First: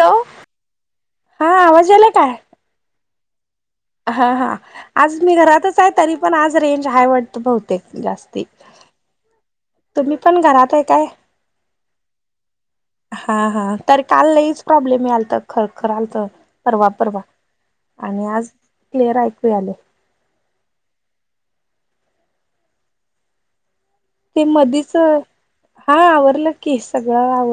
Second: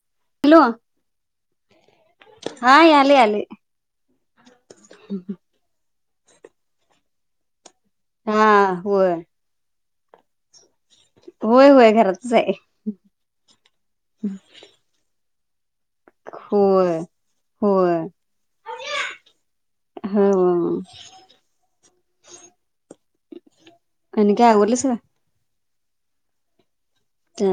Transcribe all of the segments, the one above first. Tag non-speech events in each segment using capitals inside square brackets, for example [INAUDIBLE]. Hello हा आवाज आलाय काय. हा आले आले हा हा आज मी घरातच आहे तरी पण आज रेंज आहे वाटतं बरी. तेे हा जास्ती. होय तुम्ही पण घरात आहे. काय होय होय घरातच आहे हा हा तर काल लईच प्रॉब्लेम यालता. खरखर आल तर परवा होय परवा होय आणि आज क्लिअर ऐकू आले. रिकामा ऑडिओ ते मधीच हा आवरलं कीं. ह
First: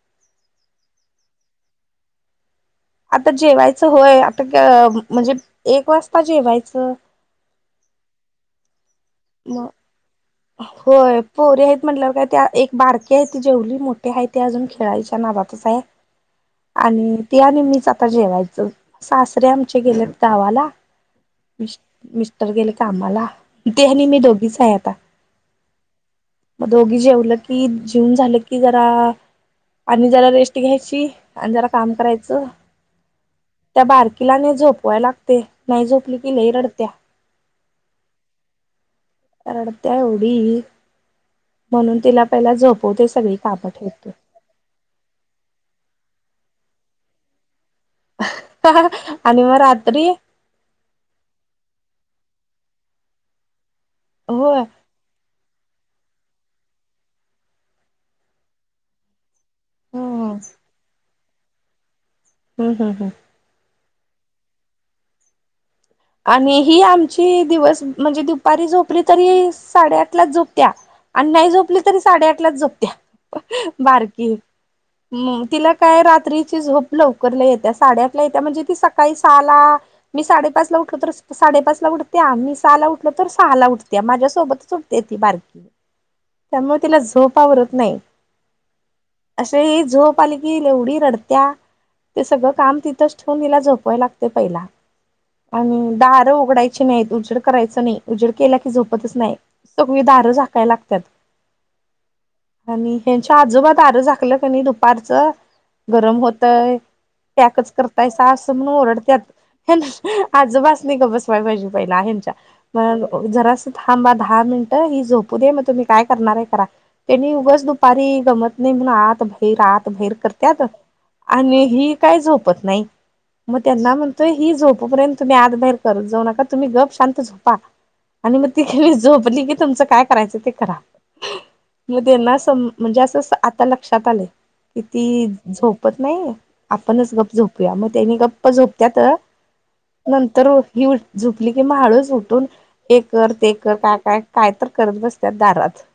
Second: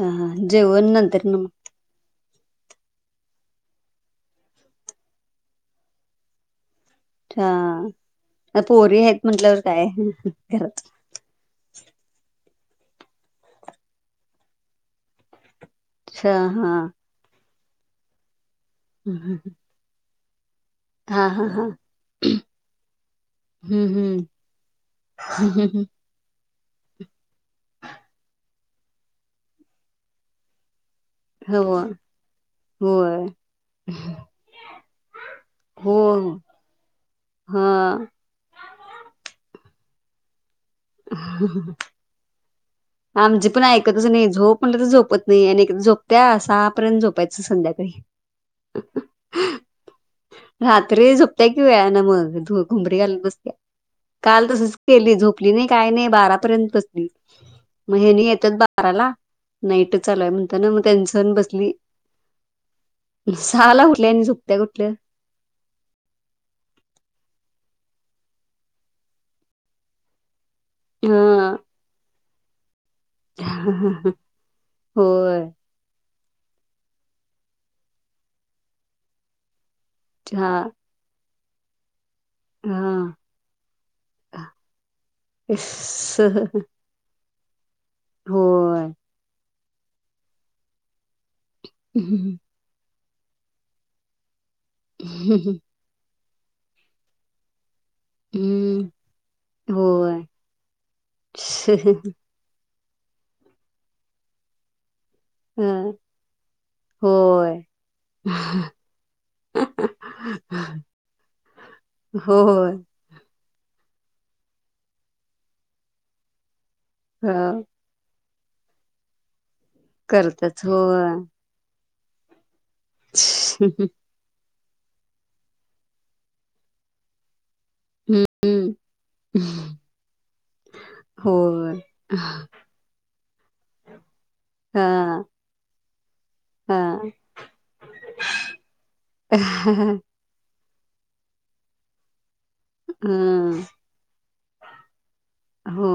हा जेवण नंतर ना मग. आता जेवायचं होय आता म्हणजे एक वाजता जेवायचं. हा पोरी आहेत म्हटल्यावर म काय? घरात होय. पो रे आहेत म्हटल्यावर काय ते एक बारके आहे ती जेवली मोठे आहे ते अजून खेळायच्या नादात. हा हा आणि त्या नेहमीच आता जेवायचं सासरे आमचे गेले. गावाला. हा हा हा मि मिस्टर गेले कामाला ते नि मी दोघीच आहे आता. हम्. मग दोघी जेवलं की जेवन झालं की जरा आणि जरा रेस्ट घ्यायची.. आणि हो जरा काम करायचं. होय त्या बारकीलाने झोपवाय लागते नाही हो झोपली कि लई रडतिया. हा. रडत्या एवढी. म्हणून तिला पहिला झोपवते सगळी आमची पण कामं ऐकतच ठेवते नाही झोप म्हणटलं तर झोपत नाही आणि झोप त्या सहापर्यंत झोपायच संध्या आणि मग रात्री रात्री झोपत्या कि वेळा ना मग धूप उबरी घाल बसत्या काल हो तसच केली झोप आपली नाही काय नाही बारापर्यंत बसली म हेनी येतात बाराला. नाईट हम्म चालूय हम्म म्हणत ना मग त्यां सण बसली हम्म हम्म. झाला. कुठल्या आणि झुकत्या कुठल्या? आणि ही आमची दिवस म्हणजे दुपारी झोपली तरी साडेआठ लाच झोप. त्या आणि नाही हा जोपली तरी साडेआठ लाच जोपत्या. बारकी म होय. तिला काय राह. तिची झोप लय लवकर लय येता साडेआठ ला येता तर सकाळी सहाला हा साडेपाच ला उट साडेपाच उठते. त्या मी सहाला उठल हा. तर सहाला उठते माझ्यासोबतच उठते ती बारकी सह त्यामुळे तिला झोप आवरत नाही. होय असे झो पालखी एवढी रडत्या ते हम्म सगळं काम तिथच. छवणीिला झोपवाय लागते पहिला. आणि दारं उघडायची नाहीत उजड करायचं नाही. उजेड केल्या की झोपतच नाही सगळी होय. दार झाकाय लागतात. आणि ह्यांच्या आजोबा द आरं झाकलं क नाही दुपारचं ह गरम होतय होय पॅकच करताय सास म्हण ओरडतत. आजोबास्नी ग बसवायला पाहिजे पहिल्या होय यांच्या थांबा दहा मिनिट ही झोपू दे मग तुम्ही काय करणार आहे करा ह त्यांनी उगच दुपारी गमत. नाही म्ह आत भैर आत भैर करतच करतत होय. आणि ही कायच होत नाही मग त्यांना म्हणतोय ह झोपपर्यंत. तुम्ही आत बाहेर करत जाऊ नका तुम्ही गप शांत झोपा. आणि मग ती हम्म ख झोपली की तुमचं काय करायचं ते करा होय मना म्हणजे असं आता लक्षात आलं कि हा ती झोप त नाही आपणच गप्प झोपूया मग त्यानी गप्प झोपत्या तर हा. नंतर. ही झुपली किं हाळू झुटली. ए कर ते हं कर काय काय काय तर करत बसत दारात. हो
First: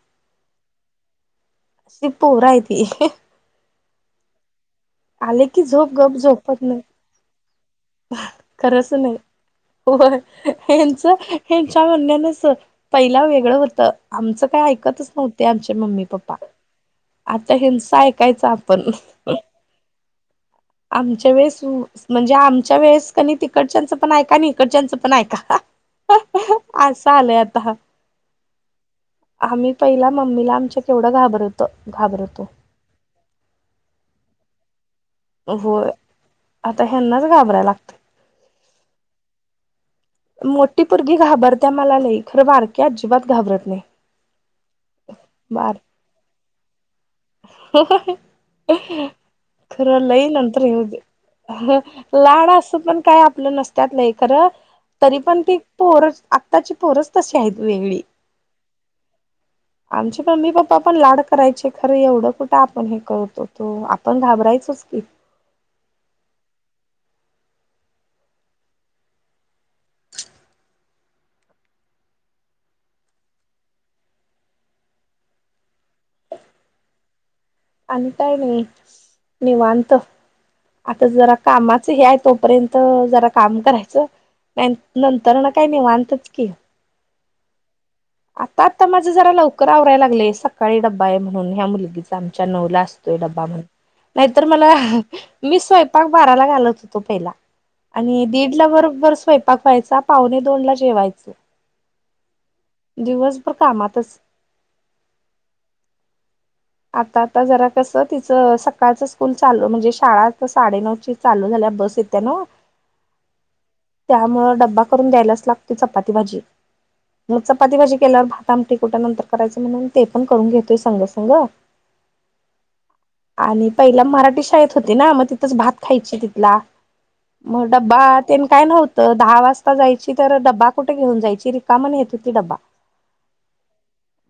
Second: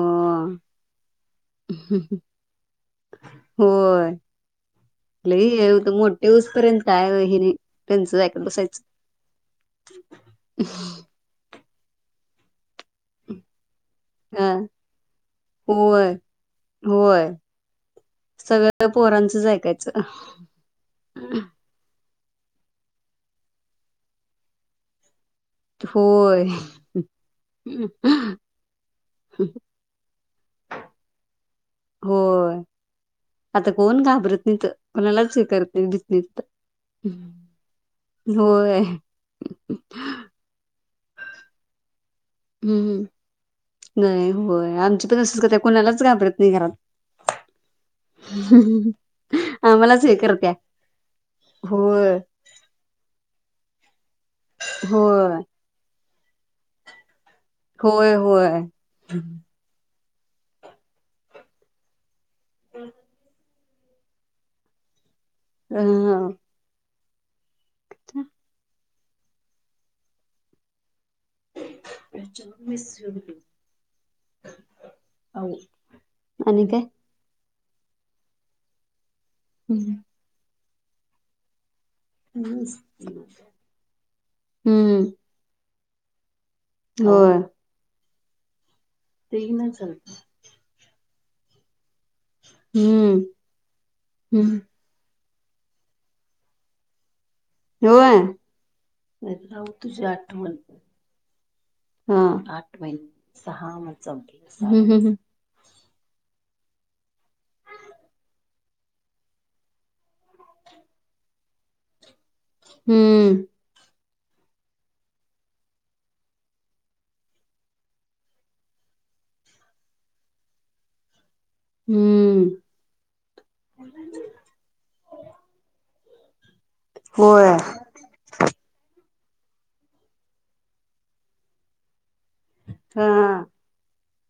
स प उरायती. येव तर मोठे उऊस पर्यंत आहे ह त्यांचं खरंच नाही होय हच हच्यावरण्यानच. पहिला वेगळं होतं आमचं हा काय ऐकतच नव्हते आमचे मम्मी होय पप्पा होय आता हिंच ऐकायच आपण. सगळं पोरांचंच ऐकायचं आमच्या वेळेस म्हणजे आमच्या वेळेस क तिकडच्यांचं पण ऐका आणि इिकडच्यांचं पण ऐका. होय असं आलंय आता आम्ही पहिला मम्मीला आमच्या केवढं घाबरतो होय आता कोण घाबरत नाही तर. कोणालाच स्वीकारते होय दिस दिसत आता ह्यांनाच घाबरायला लागतंय होय. मोठी परगी घाबरत्या मला नाही. खरं बारकी हम्मम अजिबात घाबरत नाही होय आमची पण असच का कोणालाच घाबरत नाही घरात. ह. आम्हालाच खरं हे लई करत्या नंतर येऊ दे होय लाड अस पण काय. आप नसत्या खर तरी होय पण त पोर आताची पो. होय होय आमचे मम्मी पप्पा पण लाड करायचे खरं एवढं कुठं आपण हे करतो त आपण घाबरायचच की. हा. अच्छ! प्रच मश. आणि का अता नाही निवांत आता जरा कामात हे तोपर्यंत जरा काम करायचं नंतर ना काही नाहीवांतच की. हो. आता आता माझं जरा लवकर आवरायला लागले सकाळी डब्बा आहे म्हणून ह्या मुलगीचा. आमच्या नऊला असतोय हम्म डबा म्हणून, नाहीतर हम्म मला. मी स्वयंपाक बाराला घालत होतो पहिला. होय आणि दीड ला बरोबर स्वयंपाक व्हायचा पाहुणे दोन ला जेवायच हा आठ महिने सहा म कामातच चौ. आता आता जरा कसं तिचं सकाळचं स्कूल चालू म्हणजे शाळा साडेनऊ चालू झाल्या बस येत्या ना. हम्म. त्यामुळं डब्बा करून द्यायलाच लागते चपाती भाजी मग चपाती भाजी केल्यावर भात आमट कुठ्या नंतर करायचं म्हणून ते पण करून घेतोय संग संग. हम्म हम्म आणि पहिला मराठी शाळेत होते ना मग तिथंच भात खायचे तिथला. होय मग ड्बा त्यांनी काय नव्हत. तर दहा वाजता जायची तर ड्बा कुठे घेऊन जायची रिकामण येत. हा.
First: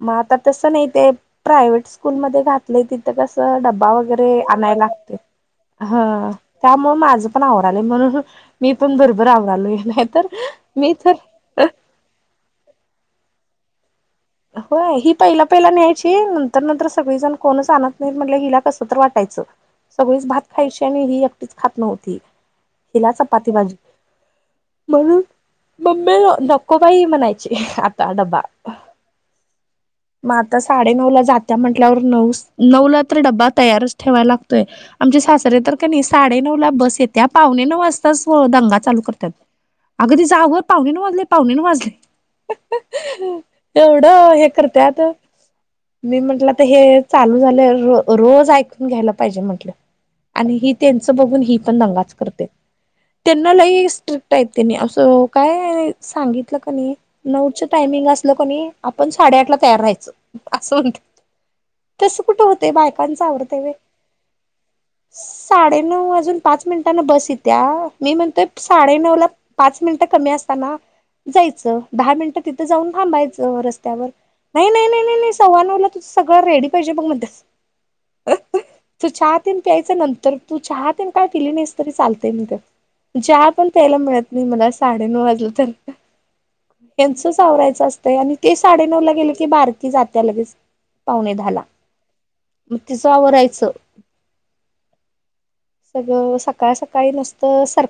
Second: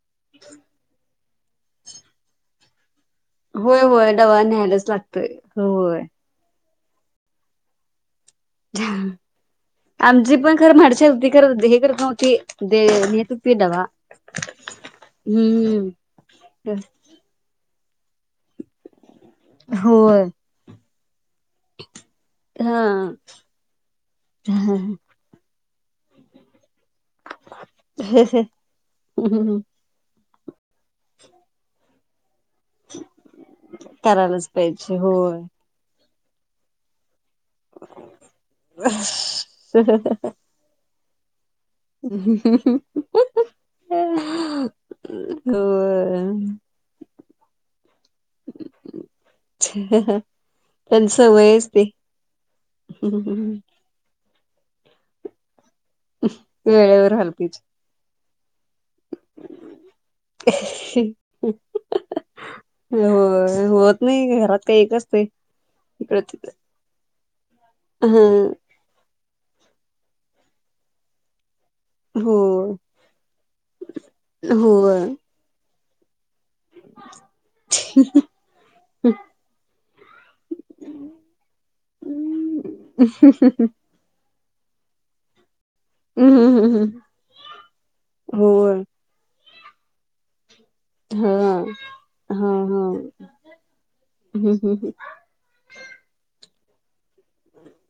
मग आ तस नाही प्रायवट स्कूल म घातलंय तिथं कस होय डब्बा होय वगैरे डबा न्यायलाच आणायला लागते लागतोय होय. ह. त्यामुळे माझं पण आवड आले म्हणून मी पण भरभर आवरालोय नाही तर आमची पण खर मी म्हडसे होती खर तर हे करत नव्हती. पिडवा हो ही पहिला पहिला न्यायची नंतर नंतर सगळीजण कोणच आणत नाही म्हट हिला कस तर वाट. होय सगळीच भात खायची आणि ह खात नव्हती हिला हा. चपाती भाजी म्हणून मम् म नको बाई म्हणायची आता ड्बा. मग आता साडेनऊ ला जात्या म्हटल्यावर नऊ नऊ ला तर डब्बा तयारच ठेवायला करायलाच लागतोय पाहिजे आमचे होय. सासरे तर का नाही साडे नऊ ला बस येत. त्या पावणे नऊ वाजता दंगा चालू करतात अगदी जा पाणे नऊ वाज पाहणे ना माजले एवढं हे होय. करतत. मी म्हंटलं तर हे चालू झाले रोज ऐकून घ्यायला पाहिजे म्हंटलं. आणि ही त्यांच त्यांची बघून ही सवयच पण ती नंगाच करते त्यांना वेळेवर लई स्ट्रिक आहे. नी असं काय सांगितलं कणी हलपीच नऊच टायमिंग असलं कणी आपण साडेआठला तयार राहायचं पाून कस कुठं होते होय बायकांचावर्तेवे होत नाही घरात काही एक असते साडेनऊ इकडं वाजून तिकडं पाच मिनट बस य्या मी हा म्हणतोय साडे नऊ ला पाच मिनिटं कमी असत. जायचं दहा हो मिनिट तिथं जाऊन थांबायचं रस्त त्या नाही नाही नाही होय नाही नाही सव्वा नऊला तुझ सगळं रेडी पाहिजे बघ मध्ये ह. तू चहा तन प्यायचा नंतर तू चहा तन काय पिली नाहीस तरी चालतेय मी तर चहा पण प्यायला मिळत. म मला साडेनऊ वाजलं तर यांचच आवरायचं असतंय आणि ते होय साडे नऊ ला गेले की बार क जात्या लगेच. पाहुणे हा झाला हा मग हा तिचं आवरायचं. सगळं सकाळ सकाळी नुसतं सार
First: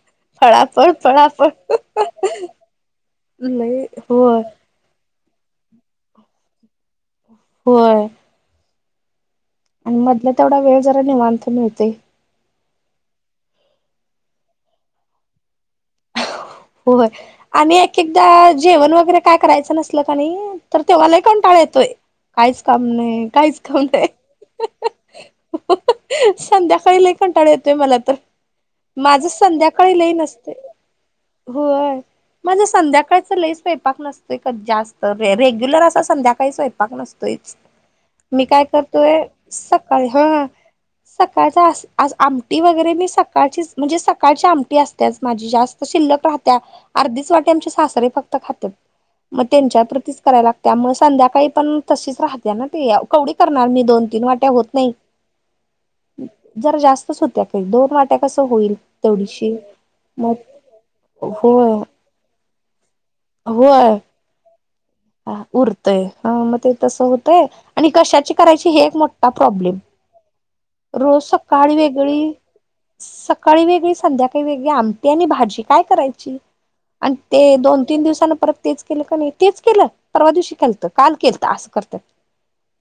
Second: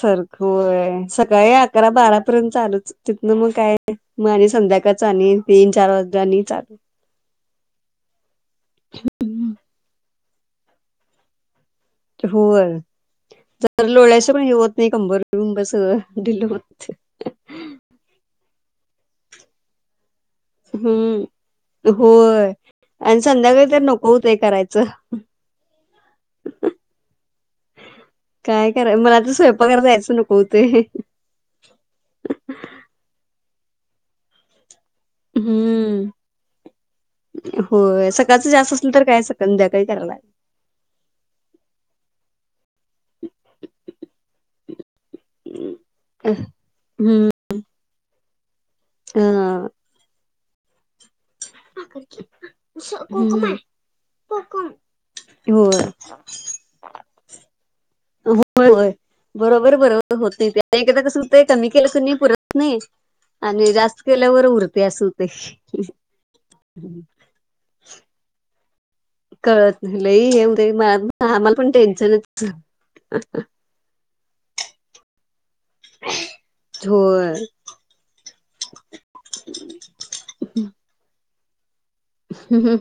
सारखं आहे फळाफळ सकाळी अकरा बारा पर्यंत चालूच तिथन मग काय? लई मग होय आणि संध्याकाळच आणि तीन चार वाज आणि चालू. होय. ह. आणि मधला तेवढा वेळ जरा निवांत मिळत. हो जर लोळ्याच पण हेवत नाही कंबरंबस होय आणि एक एकदा जेवण वगैरे काय करायचं नसल. नाही तर तेघाला हम्म कों टाळा येतोय होय काहीच काम आणि नाही काहीच संध्याकाळी तर काम नाही. नको होतंय करायचं संध्याकाळी ल कंटाळा येतोय मला तर काय कराय मला माझ तर स्वयंपाकाला संध्याकाळी जायचं नको लईनसते होतंय. होय म्हणजे संध्याकाळच लेस पेयपाक नसतोय जास्त, [INAUDIBLE] तर रेग्युलर असा हं, संध्याकाळी स्वयपाक नसतोच, होय. मी सकाळचं काय जास्त असलं तर करतोय काय संध्याकाळी सकाळी करायला लागेल. हा सकाळचा अस, आज आमटी वगैरे मी सकाळचीच म्हणजे सकाळची आमटी असतेच माझी जास्त शिल्लक राहत्या हं, अर्धीच वाटी आमचे सासरे फक्त खातात मग हां. त्यांच्या प्रतीच करायला त्यामुळे संध्याकाळी पण तशीच राहते ना ते कवडी करणार मी दोन तीन वाट्या होत नाही. होय. जरा जास्तच होत्या काही दोन वाट ते कसं होय, होईल होय. तेव्हडीशी बरोबर, बरोबर होत मग नाही एकदा कसं ते कमी होय केलं कनी पुरत नाही. आणि होय जास्त केल्यावर उरतंय असं होतंय. उरतंय हं मग ते तसं होतं य आणि क त्याची करायची हे एक मोठा प्रॉब्लेम कळत नाही लई येऊ दे, रोज आम्हाला पण सकाळी वेगळी टेन्शनच. सकाळी वेगळी, संध्याकाळी काही वेगळी आमटी आणि भाजी काय करायची. आणि होय. ते दोन तीन दिवसान परत तेच केलं का नाही. तेच केलं? परवा दिवशी केलतं, काल केलतं, आज करत हम्म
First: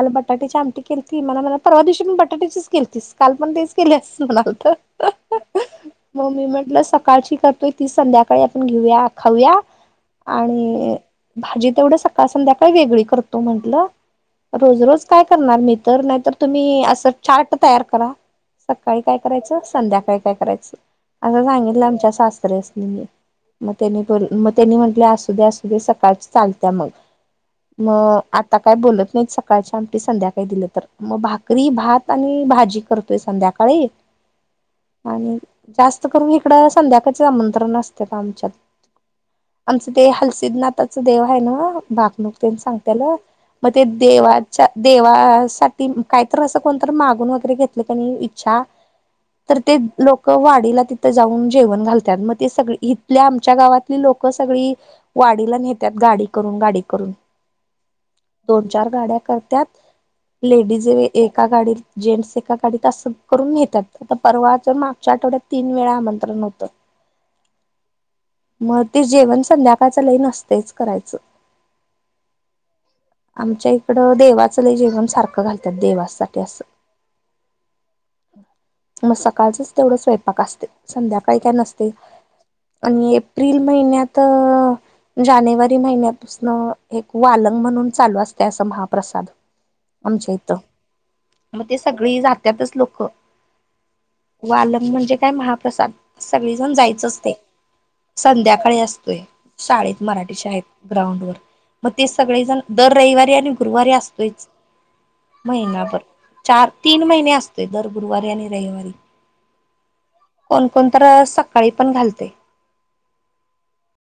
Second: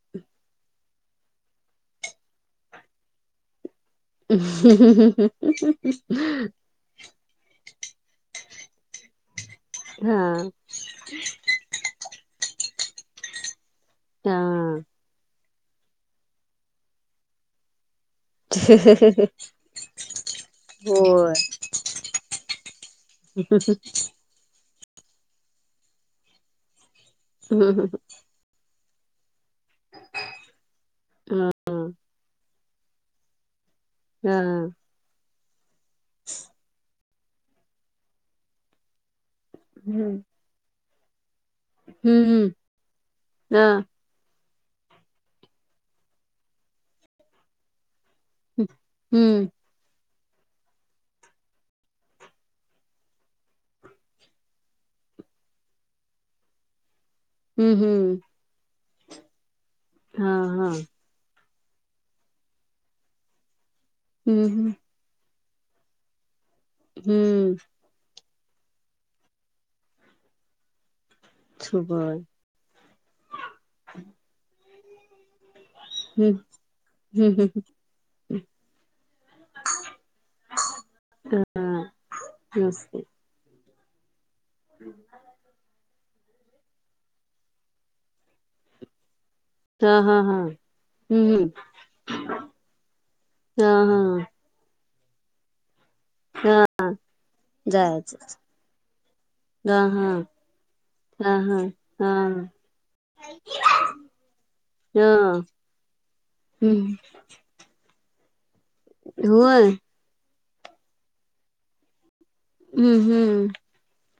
ह बटाटेची आमटी केलती. मला म्हणला परवा दिवशी पण बटाटेची केलतीस काल पण तेच केल्यास म्हणालतं ममी म्हंटलं कलची करतोय ती संध्याकाळी आपण घेऊया खाऊया. हां. आणि भाजी तेवढं सकाळ संध्याकाळी वेगळी करतो म्हंटलं हां. रोज रोज काय करणार मी तर, नाहीतर तुम्ही असं चार्ट तयार करा सकाळी काय करायचं, संध्याकाळी काय करायचं होय. असं सांगितलं आमच्या सासऱ्यांसानी मग मग त्यांनी म्हटलं, असू दे असू दे सकाळचं चालतय मग हं, हं, मं आता काय बोलत नाहीत, सकाळची आमटी संध्याकाळी दिललं तर मग भाकरी भात आणि भाजी करतोय संध्याकाळी. हां. आणि जास्त करून इकड संध्याकाळी आमंत्रण असते का आमच्यात? आमचं हं, ते हं. हलसिदनाथाच देव काय ना भाग हं. नुकतेच कते सांगतल त्याला मग हां. ते देवात देवासाठी काहीतरी असं कोणतरी मागून वगैरे घेतलं इच्छा हं. हं. तर ते लो--क वाडीला तिथं जाऊन जेवण घालत्यात. मग ते सग इथल्या आमच्या गावातली लोकं सगळी वाडीला न्हेत्यात गाडी करून, गाडी करून. हम्म हम्म दोन चार गाड्या करत्यात, हा हा लेडीज एक एका गाडीत जेंट्स एका गाडीत असं करून न्हेतात. आता हम्म परवा हम्म जर मागच्या आठवड्यात तीन वेळा आमंत्रण होतं. हम्म मग ते जेवण संध्याकाळचं लई नसतेयच करायचं. सुबळ आमच्या इकडं देवाच लई जेवण सारखं घाल त्या हम्म देवासाठी असं हम्म हम्म मग सकाळचंच तेवढं स्वयंपाक असते, संध्याकाळी काय हा नसतंय. नसते आणि एप्रिल महिन्यातं जानेवारी महिन्यात [UNINTELLIGIBLE] एक वालंग म्हणून चालू असतय असं महाप्रसाद. तं हं आमच्या हं इथं मग ते सगळी जात्यातच लोक हा हा वालन म्हण ते काय महाप्रसाद हा सगळेजण जायचं असततंय. जायचंच संध्याकाळी असतोय हा शाळेत हा मराठी शाळेत ग्राउंड वर, हा हा मग ते हा सगळे जण दर रविवारी आणि गुरुवारी असतोयंच. हा महिनाभर चार तीन महिने असतोय दर गुरुवारी आणि व्हय कोणकोणतरं सकाळी पण घालतंय. हम्म हम्म